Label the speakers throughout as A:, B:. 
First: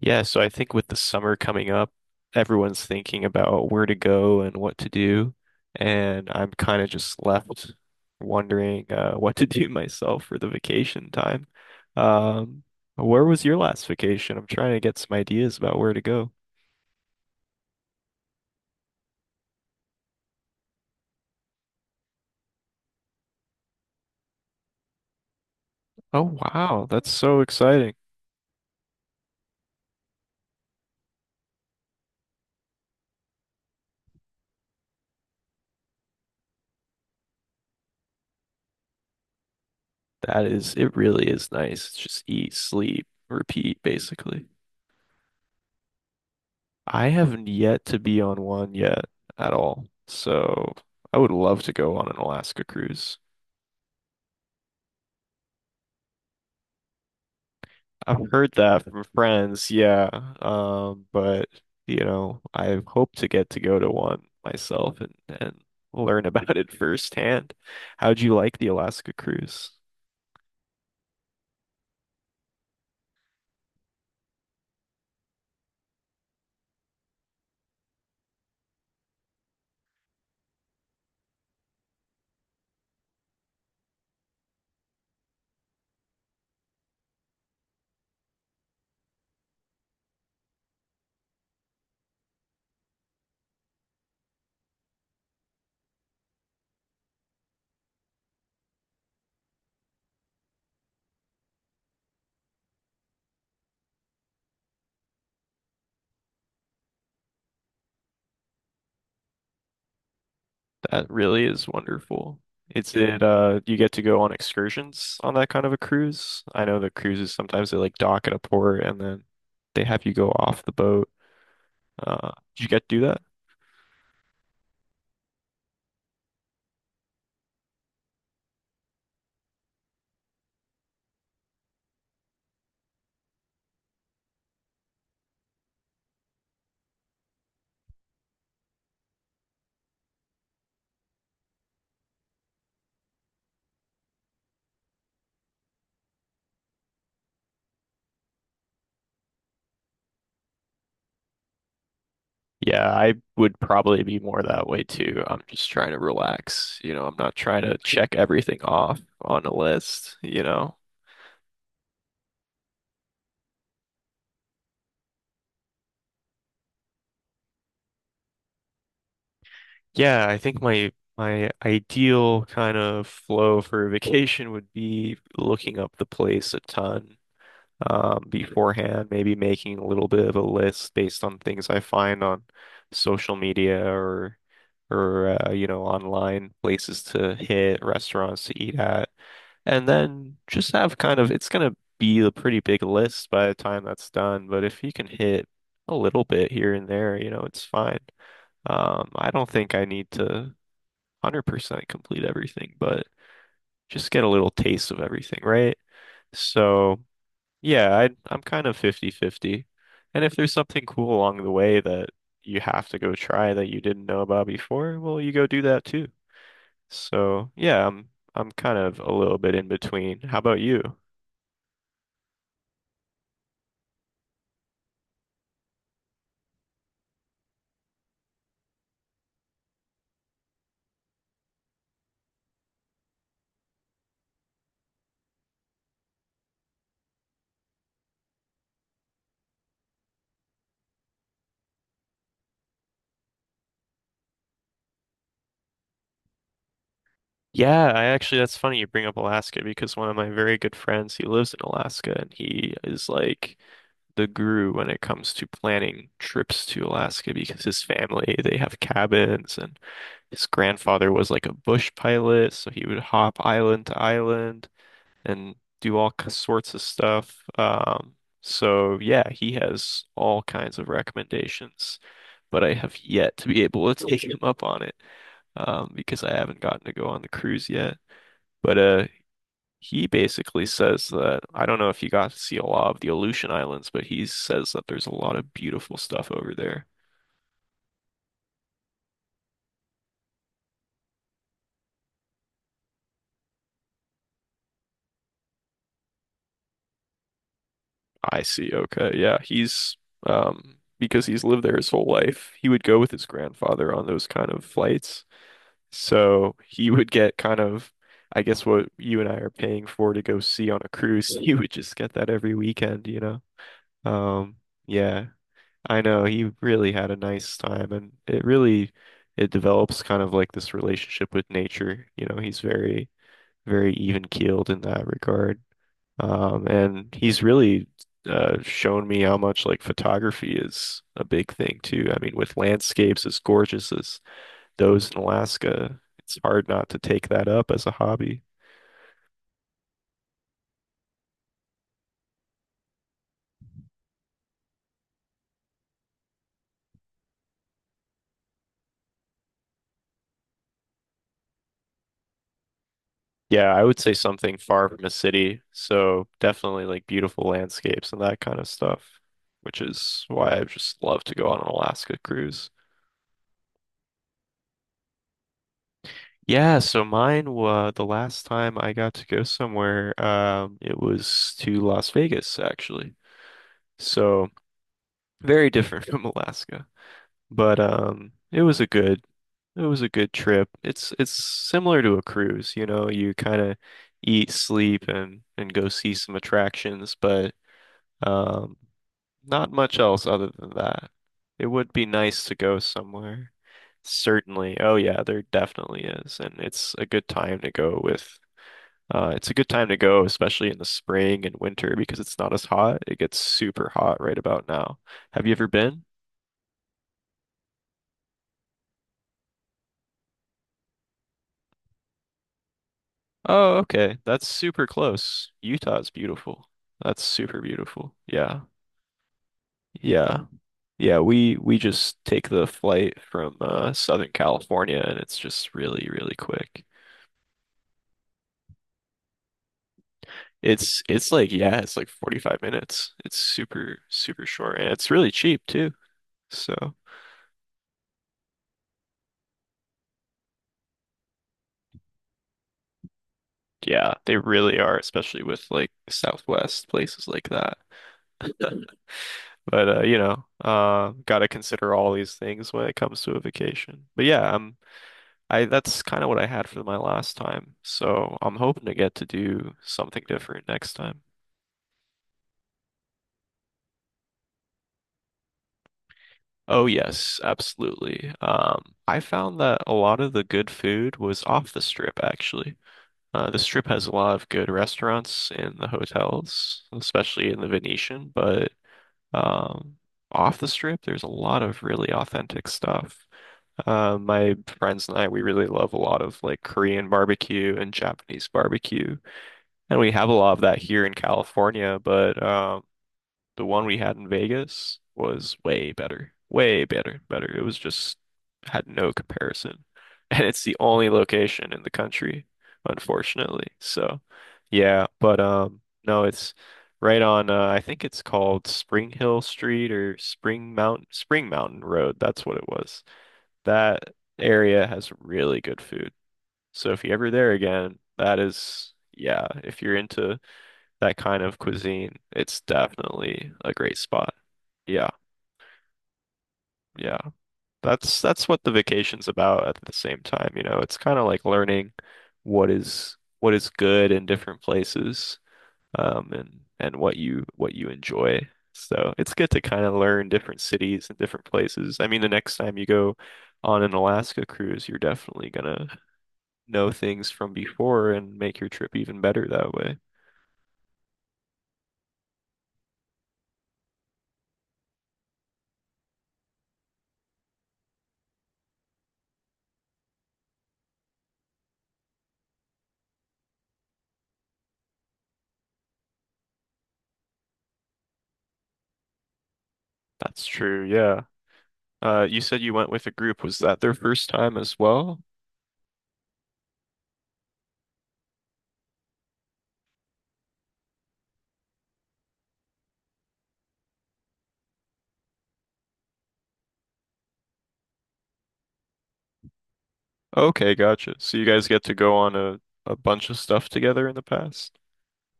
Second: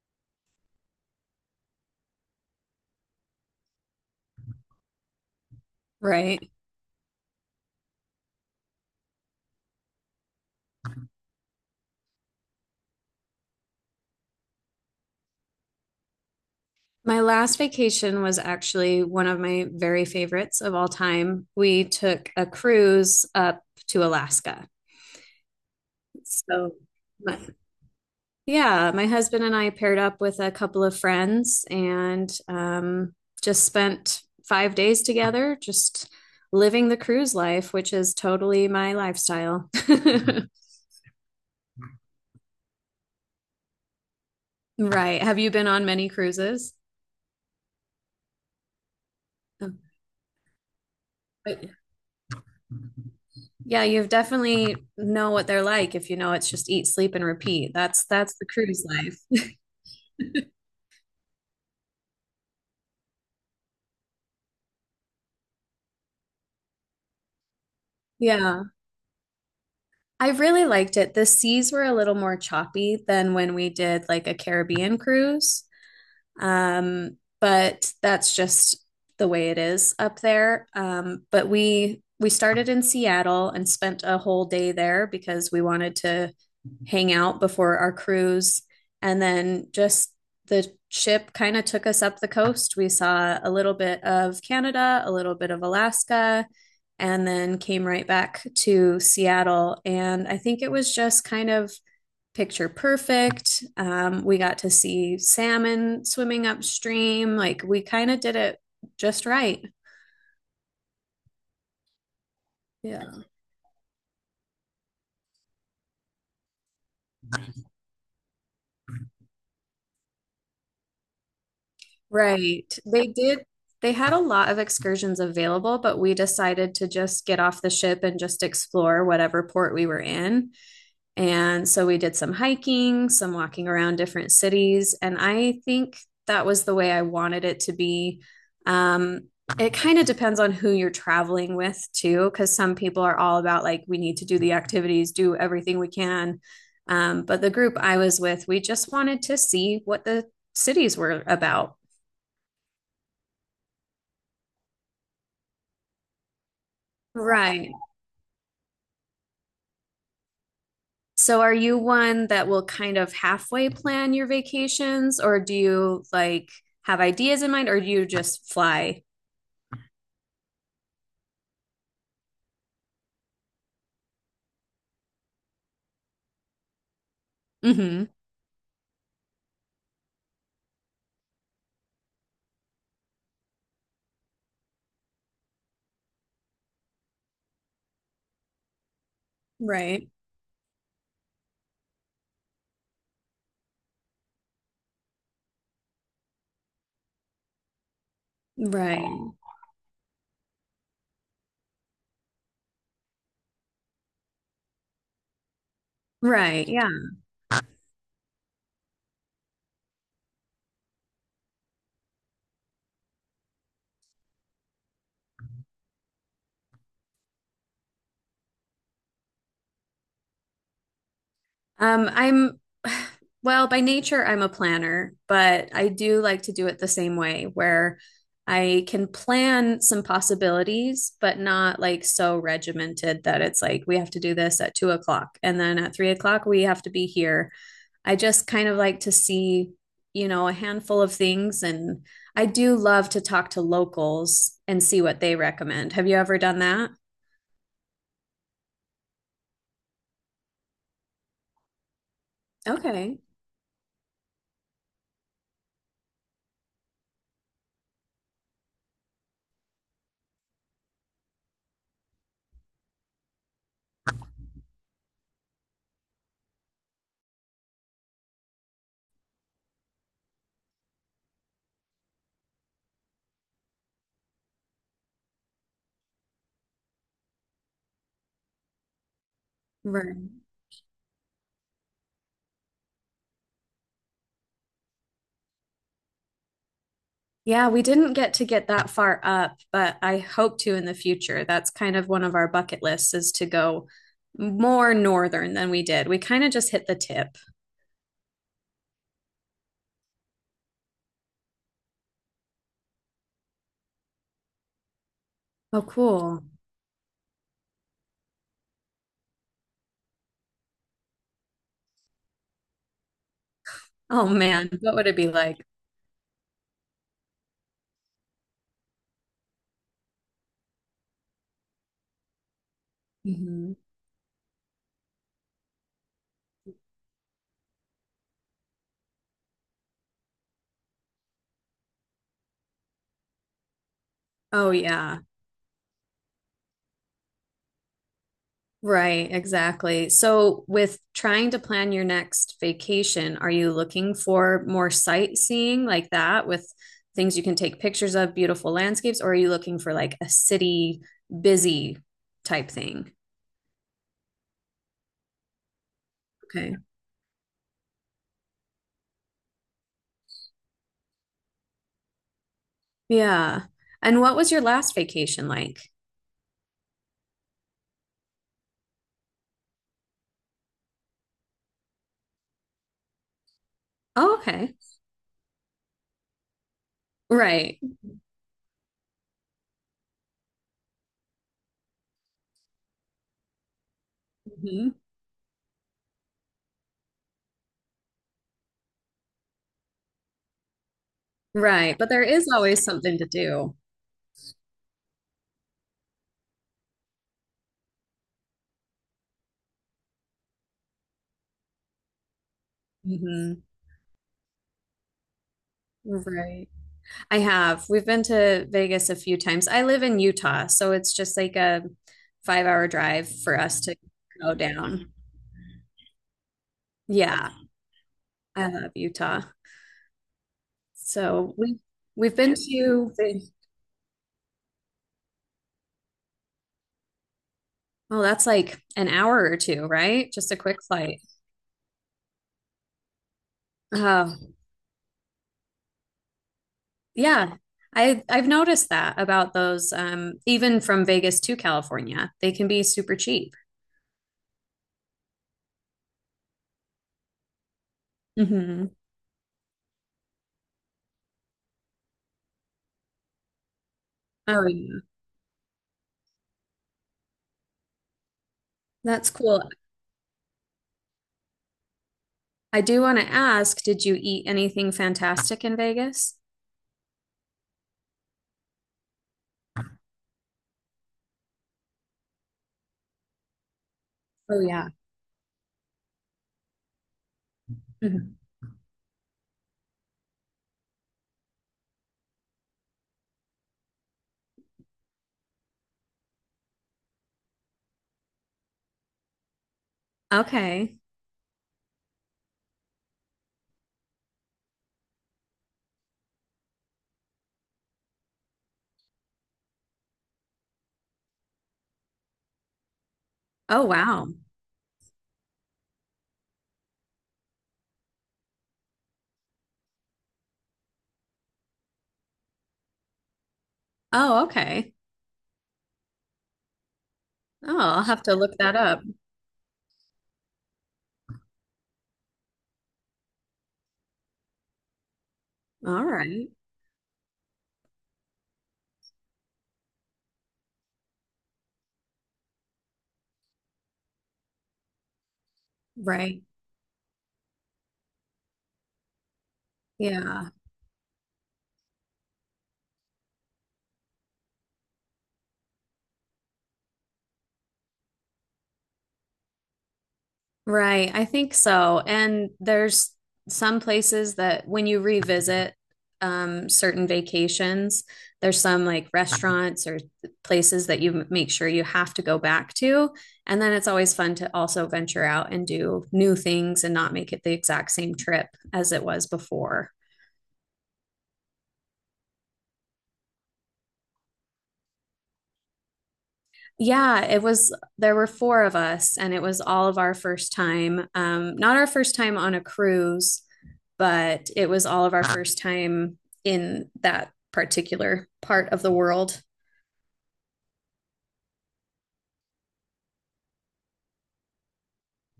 A: Yeah, so I think with the summer coming up, everyone's thinking about where to go and what to do, and I'm
B: Right.
A: kind of just left wondering what to do myself for the vacation time. Um, where was your last vacation? I'm trying to get some ideas about where to go.
B: My last vacation was actually one of my very favorites of all time. We took a cruise up to Alaska.
A: Oh
B: So,
A: wow, that's so
B: my-
A: exciting.
B: yeah, my husband and I paired up with a couple of friends and just spent 5 days together, just living the cruise life, which is totally my lifestyle.
A: That is, it really is nice. It's just eat, sleep, repeat, basically.
B: Right. Have you been on many cruises?
A: I haven't yet to be on one yet at all, so I would
B: Oh,
A: love to go on an Alaska cruise.
B: yeah, you've definitely know what they're like if you know it's just eat, sleep, and repeat. That's
A: I've
B: that's the
A: heard that
B: cruise
A: from
B: life.
A: friends, yeah. But I hope to get to go to one myself and learn about it firsthand. How'd you like
B: Yeah.
A: the Alaska cruise?
B: I really liked it. The seas were a little more choppy than when we did like a Caribbean cruise. But that's just the way it is up there. But we started in Seattle and spent a whole day there because we wanted to hang out before our cruise. And then just the ship kind of took us up the coast. We saw a little bit of Canada, a little bit of Alaska, and then came right back to Seattle. And I think it was just kind of picture perfect. We got to see salmon swimming upstream. Like we kind of did it just right.
A: That really is wonderful. It's
B: Yeah.
A: it uh you get to go on excursions on that kind of a cruise. I know the cruises sometimes they like dock at a port and then they have you go off the boat. Did
B: Right.
A: you get to do that?
B: They had a lot of excursions available, but we decided to just get off the ship and just explore whatever port we were in. And so we did some hiking, some walking around different cities. And I think that was the way I wanted it to be. Um, it kind of depends on who you're traveling with, too, because some people are all about like, we need to do the activities, do everything we can. But the group I was with, we just wanted to see what the cities were about.
A: Yeah, I would probably be more that way too. I'm just trying to relax. I'm not trying
B: Right.
A: to check everything off on a list.
B: So are you one that will kind of halfway plan your vacations, or do you like have ideas in mind, or do you just fly?
A: Yeah, I think my ideal kind of flow for a vacation would be looking up the place a ton
B: hmm
A: beforehand, maybe making a little bit of a list based on things I find on social media or or online places to hit, restaurants to eat at. And
B: Right.
A: then just have kind of, it's going to be a pretty big list by the time that's done. But if he can hit a little bit here and there, it's fine.
B: Right.
A: I don't think I need to 100% complete everything, but just get a little taste of everything, right?
B: Right. Yeah.
A: So, yeah, I'm kind of 50 50. And if there's something cool along the way that you have to go try that you didn't know about before, well, you go do that too. So, yeah, I'm kind of a little bit in between. How about you?
B: I'm, well, by nature, I'm a planner, but I do like to do it the same way where I can plan some possibilities, but not like so regimented that it's like we have to do this at 2 o'clock and then at 3 o'clock we have to be here. I just kind of like to see, you know, a handful of things. And I do love to talk to locals and see what they recommend. Have you ever done that?
A: Yeah, I actually, that's funny you bring up Alaska because one of my very good friends, he lives in Alaska and he is
B: Okay.
A: like the guru when it comes to planning trips to Alaska because his family, they have cabins and his grandfather was like a bush pilot, so he would hop island to island and do sorts of stuff. So yeah, he has all kinds of recommendations, but I have yet to be able to take him up on it, because I haven't gotten to go on the cruise yet. But he basically says that I don't know if you got to see a lot of the Aleutian Islands, but he says that there's a lot of beautiful stuff over there.
B: Yeah, we didn't get to get that far up, but I hope to in the future. That's kind of one of our bucket lists is to go more northern than we did. We kind of just hit the tip.
A: I see. Okay. Yeah. Because he's lived there his whole life, he would go with his grandfather on those kind of flights.
B: Oh, cool.
A: So he would get kind of, I guess, what you and I are paying for to go see on a cruise. He would just get that every weekend, you know?
B: Oh
A: Um,
B: man, what would it
A: yeah.
B: be like?
A: I know he really had a nice time and it really it develops kind of like this relationship with nature. You know, he's very,
B: Mhm.
A: very even keeled in that regard. And he's really shown me how much like photography is a big thing too. I mean, with landscapes as gorgeous as
B: Oh
A: those in
B: yeah.
A: Alaska, it's hard not to take that up as a hobby.
B: Right, exactly. So with trying to plan your next vacation, are you looking for more sightseeing like that with things you can take pictures of, beautiful landscapes, or are you looking for like a city busy type thing?
A: Yeah, I would say something far from a city. So
B: Okay.
A: definitely like beautiful landscapes and that kind of stuff, which is why I just love to go on an Alaska cruise.
B: Yeah. And what was your last vacation like?
A: Yeah, so mine was the last time I got to go somewhere, it was to Las Vegas actually.
B: Oh,
A: So
B: okay.
A: very different from Alaska. But
B: Right.
A: it was a good trip. It's similar to a cruise, you know, you kind of eat,
B: hmm
A: sleep and go see some attractions, but um, not much else other than that. It would
B: Right.
A: be
B: But there
A: nice
B: is
A: to go
B: always something to
A: somewhere.
B: do.
A: Certainly. Oh yeah, there definitely is. And it's a good time to go with it's a good time to go, especially in the spring and winter because it's not as hot. It gets
B: hmm
A: super hot right about now. Have you ever been?
B: Right. I have. We've been to Vegas a few times. I live in Utah, so it's just like a 5 hour drive for
A: Oh,
B: us to
A: okay. That's
B: go
A: super
B: down.
A: close. Utah's beautiful. That's
B: Yeah.
A: super beautiful. Yeah.
B: I love Utah.
A: Yeah. Yeah,
B: So
A: we
B: we
A: just
B: we've
A: take
B: been
A: the
B: to,
A: flight from Southern California and it's just really, really quick.
B: oh, that's like an hour or two, right? Just a quick
A: It's
B: flight.
A: it's like yeah, it's like 45 minutes. It's super
B: Oh,
A: short and it's really cheap too. So,
B: yeah, I've noticed that about those even from Vegas to California. They can be super cheap.
A: yeah, they really are, especially with like Southwest places like that.
B: hmm
A: But you know, gotta consider all these things when it comes to a vacation. But yeah,
B: Oh,
A: um
B: yeah.
A: I that's kind of what I had for my last time. So, I'm hoping to get to
B: That's cool.
A: do something different next time.
B: I do want to ask, did you eat anything fantastic in Vegas?
A: Oh yes, absolutely. I found that a lot of the good food was off the strip actually. The strip has a lot of
B: Oh
A: good
B: yeah.
A: restaurants and the hotels, especially in the Venetian,
B: Mhm.
A: but um, off the strip, there's a lot of really authentic stuff. My friends and I, we really love a lot of like Korean barbecue and Japanese barbecue, and we have a lot of that
B: Okay.
A: here in California, but the one we had in Vegas was way better. Way better. It was just had no comparison. And it's the only location in the country, unfortunately.
B: Oh
A: So,
B: wow.
A: yeah, but no, it's right on I think it's called Spring Hill Street or Spring Mountain Road. That's what it was. That
B: Oh,
A: area
B: okay.
A: has really good food. So if you're ever there
B: Oh,
A: again,
B: I'll have to
A: that
B: look that
A: is
B: up.
A: yeah, if you're into that kind of cuisine, it's definitely a great spot. Yeah,
B: All right.
A: yeah. That's what the vacation's about at the same time, you know. It's kind of like learning what is good in different places,
B: Right.
A: and what you enjoy. So it's good to kind of learn
B: Yeah.
A: different cities and different places. I mean, the next time you go on an Alaska cruise, you're definitely gonna know things from before and make your trip even better that way.
B: Right, I think so. And there's some places that when you revisit certain vacations, there's some like restaurants or places that you make sure you have to go back to. And then it's always fun to also venture out and do new things and not make it the exact same trip as it was before.
A: That's true, yeah. You said you went with a group. Was that their first time as well?
B: Yeah, it was there were four of us, and it was all of our first time. Not our first time on a cruise, but it was all of our first time in that particular part of the world.
A: Okay, gotcha. So you guys get to go on a bunch of stuff together in the past?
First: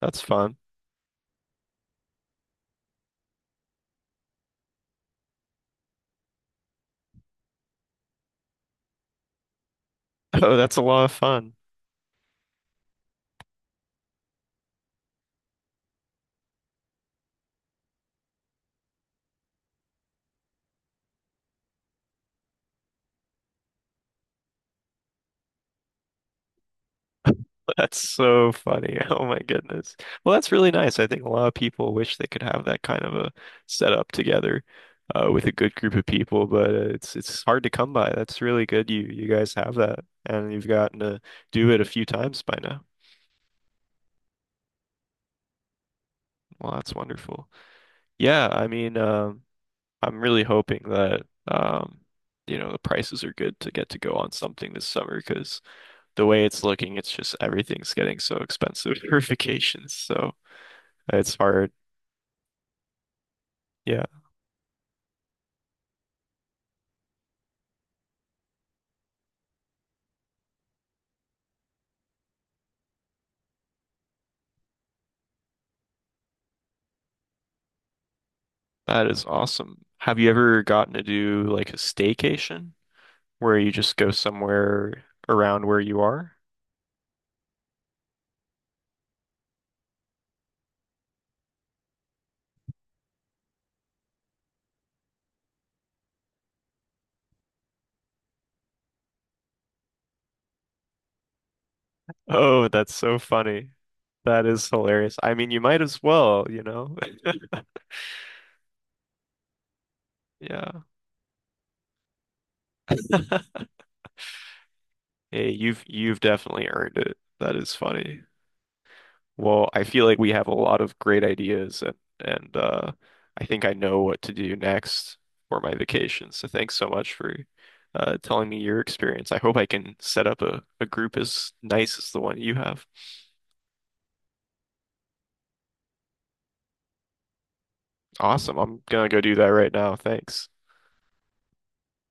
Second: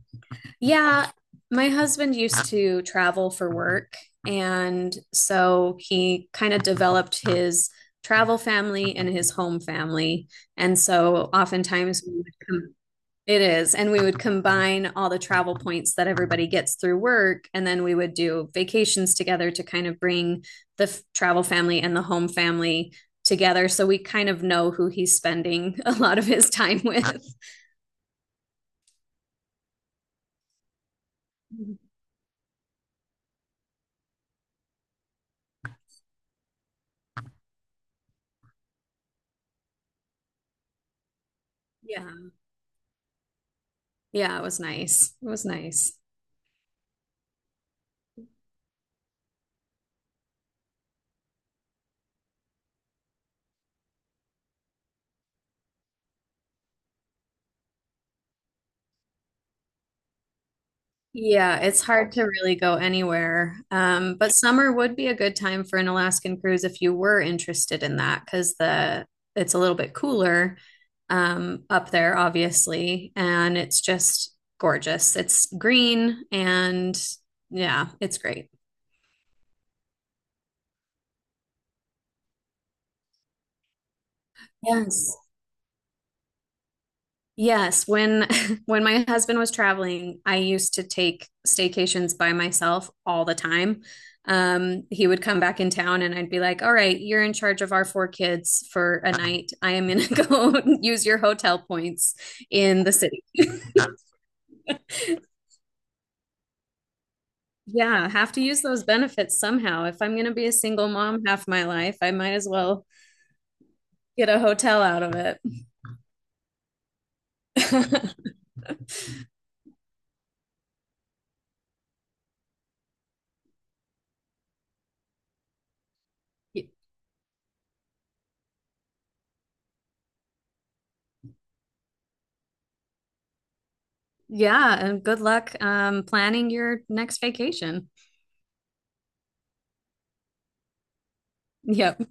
A: That's fun.
B: Yeah, my husband used to travel for work, and so he kind of developed his travel family and his home family.
A: Oh, that's
B: And
A: a lot of
B: so
A: fun.
B: oftentimes we would come It is. And we would combine all the travel points that everybody gets through work. And then we would do vacations together to kind of bring the travel family and the home family together. So we kind of know who he's spending a lot of his time with.
A: That's so funny. Oh my goodness. Well, that's really nice. I think a lot of people wish they could have that kind of a setup together with a good group of people, but it's hard to come by. That's really good. You guys have that, and you've gotten to do it a few
B: Yeah.
A: times by now.
B: Yeah. It was nice. It was nice.
A: Well, that's wonderful. Yeah, I mean, I'm really hoping that um, you know, the prices are good to get to go on something this summer because the way it's looking, it's just everything's getting so expensive for vacations. So it's
B: Yeah,
A: hard.
B: it's hard to really go anywhere.
A: Yeah,
B: But summer would be a good time for an Alaskan cruise if you were interested in that, because the it's a little bit cooler up there, obviously, and it's just gorgeous. It's green and yeah, it's great.
A: that is awesome. Have you ever gotten to do like a staycation where you just go somewhere
B: Yes.
A: around where you are?
B: Yes, when when my husband was traveling, I used to take staycations by myself all the time. He would come back in town and I'd be like, "All right, you're in charge of our four kids for a night. I am gonna go use your hotel points
A: Oh,
B: in the
A: that's so
B: city."
A: funny. That is hilarious. I mean, you might as well, you know?
B: Yeah, have to use those benefits somehow. If I'm gonna be a
A: Yeah.
B: single mom half my life, I might as well get a hotel out of it.
A: Hey, you've definitely earned it. That is funny. Well, I feel like we have a lot of great ideas and and I think I know what to do next for my vacation. So
B: Y-
A: thanks so much for telling me your experience. I hope I can set up a group as nice as the one you have.
B: Yeah, and good luck planning your next vacation.
A: Awesome. I'm gonna go do that right now. Thanks.
B: Yep.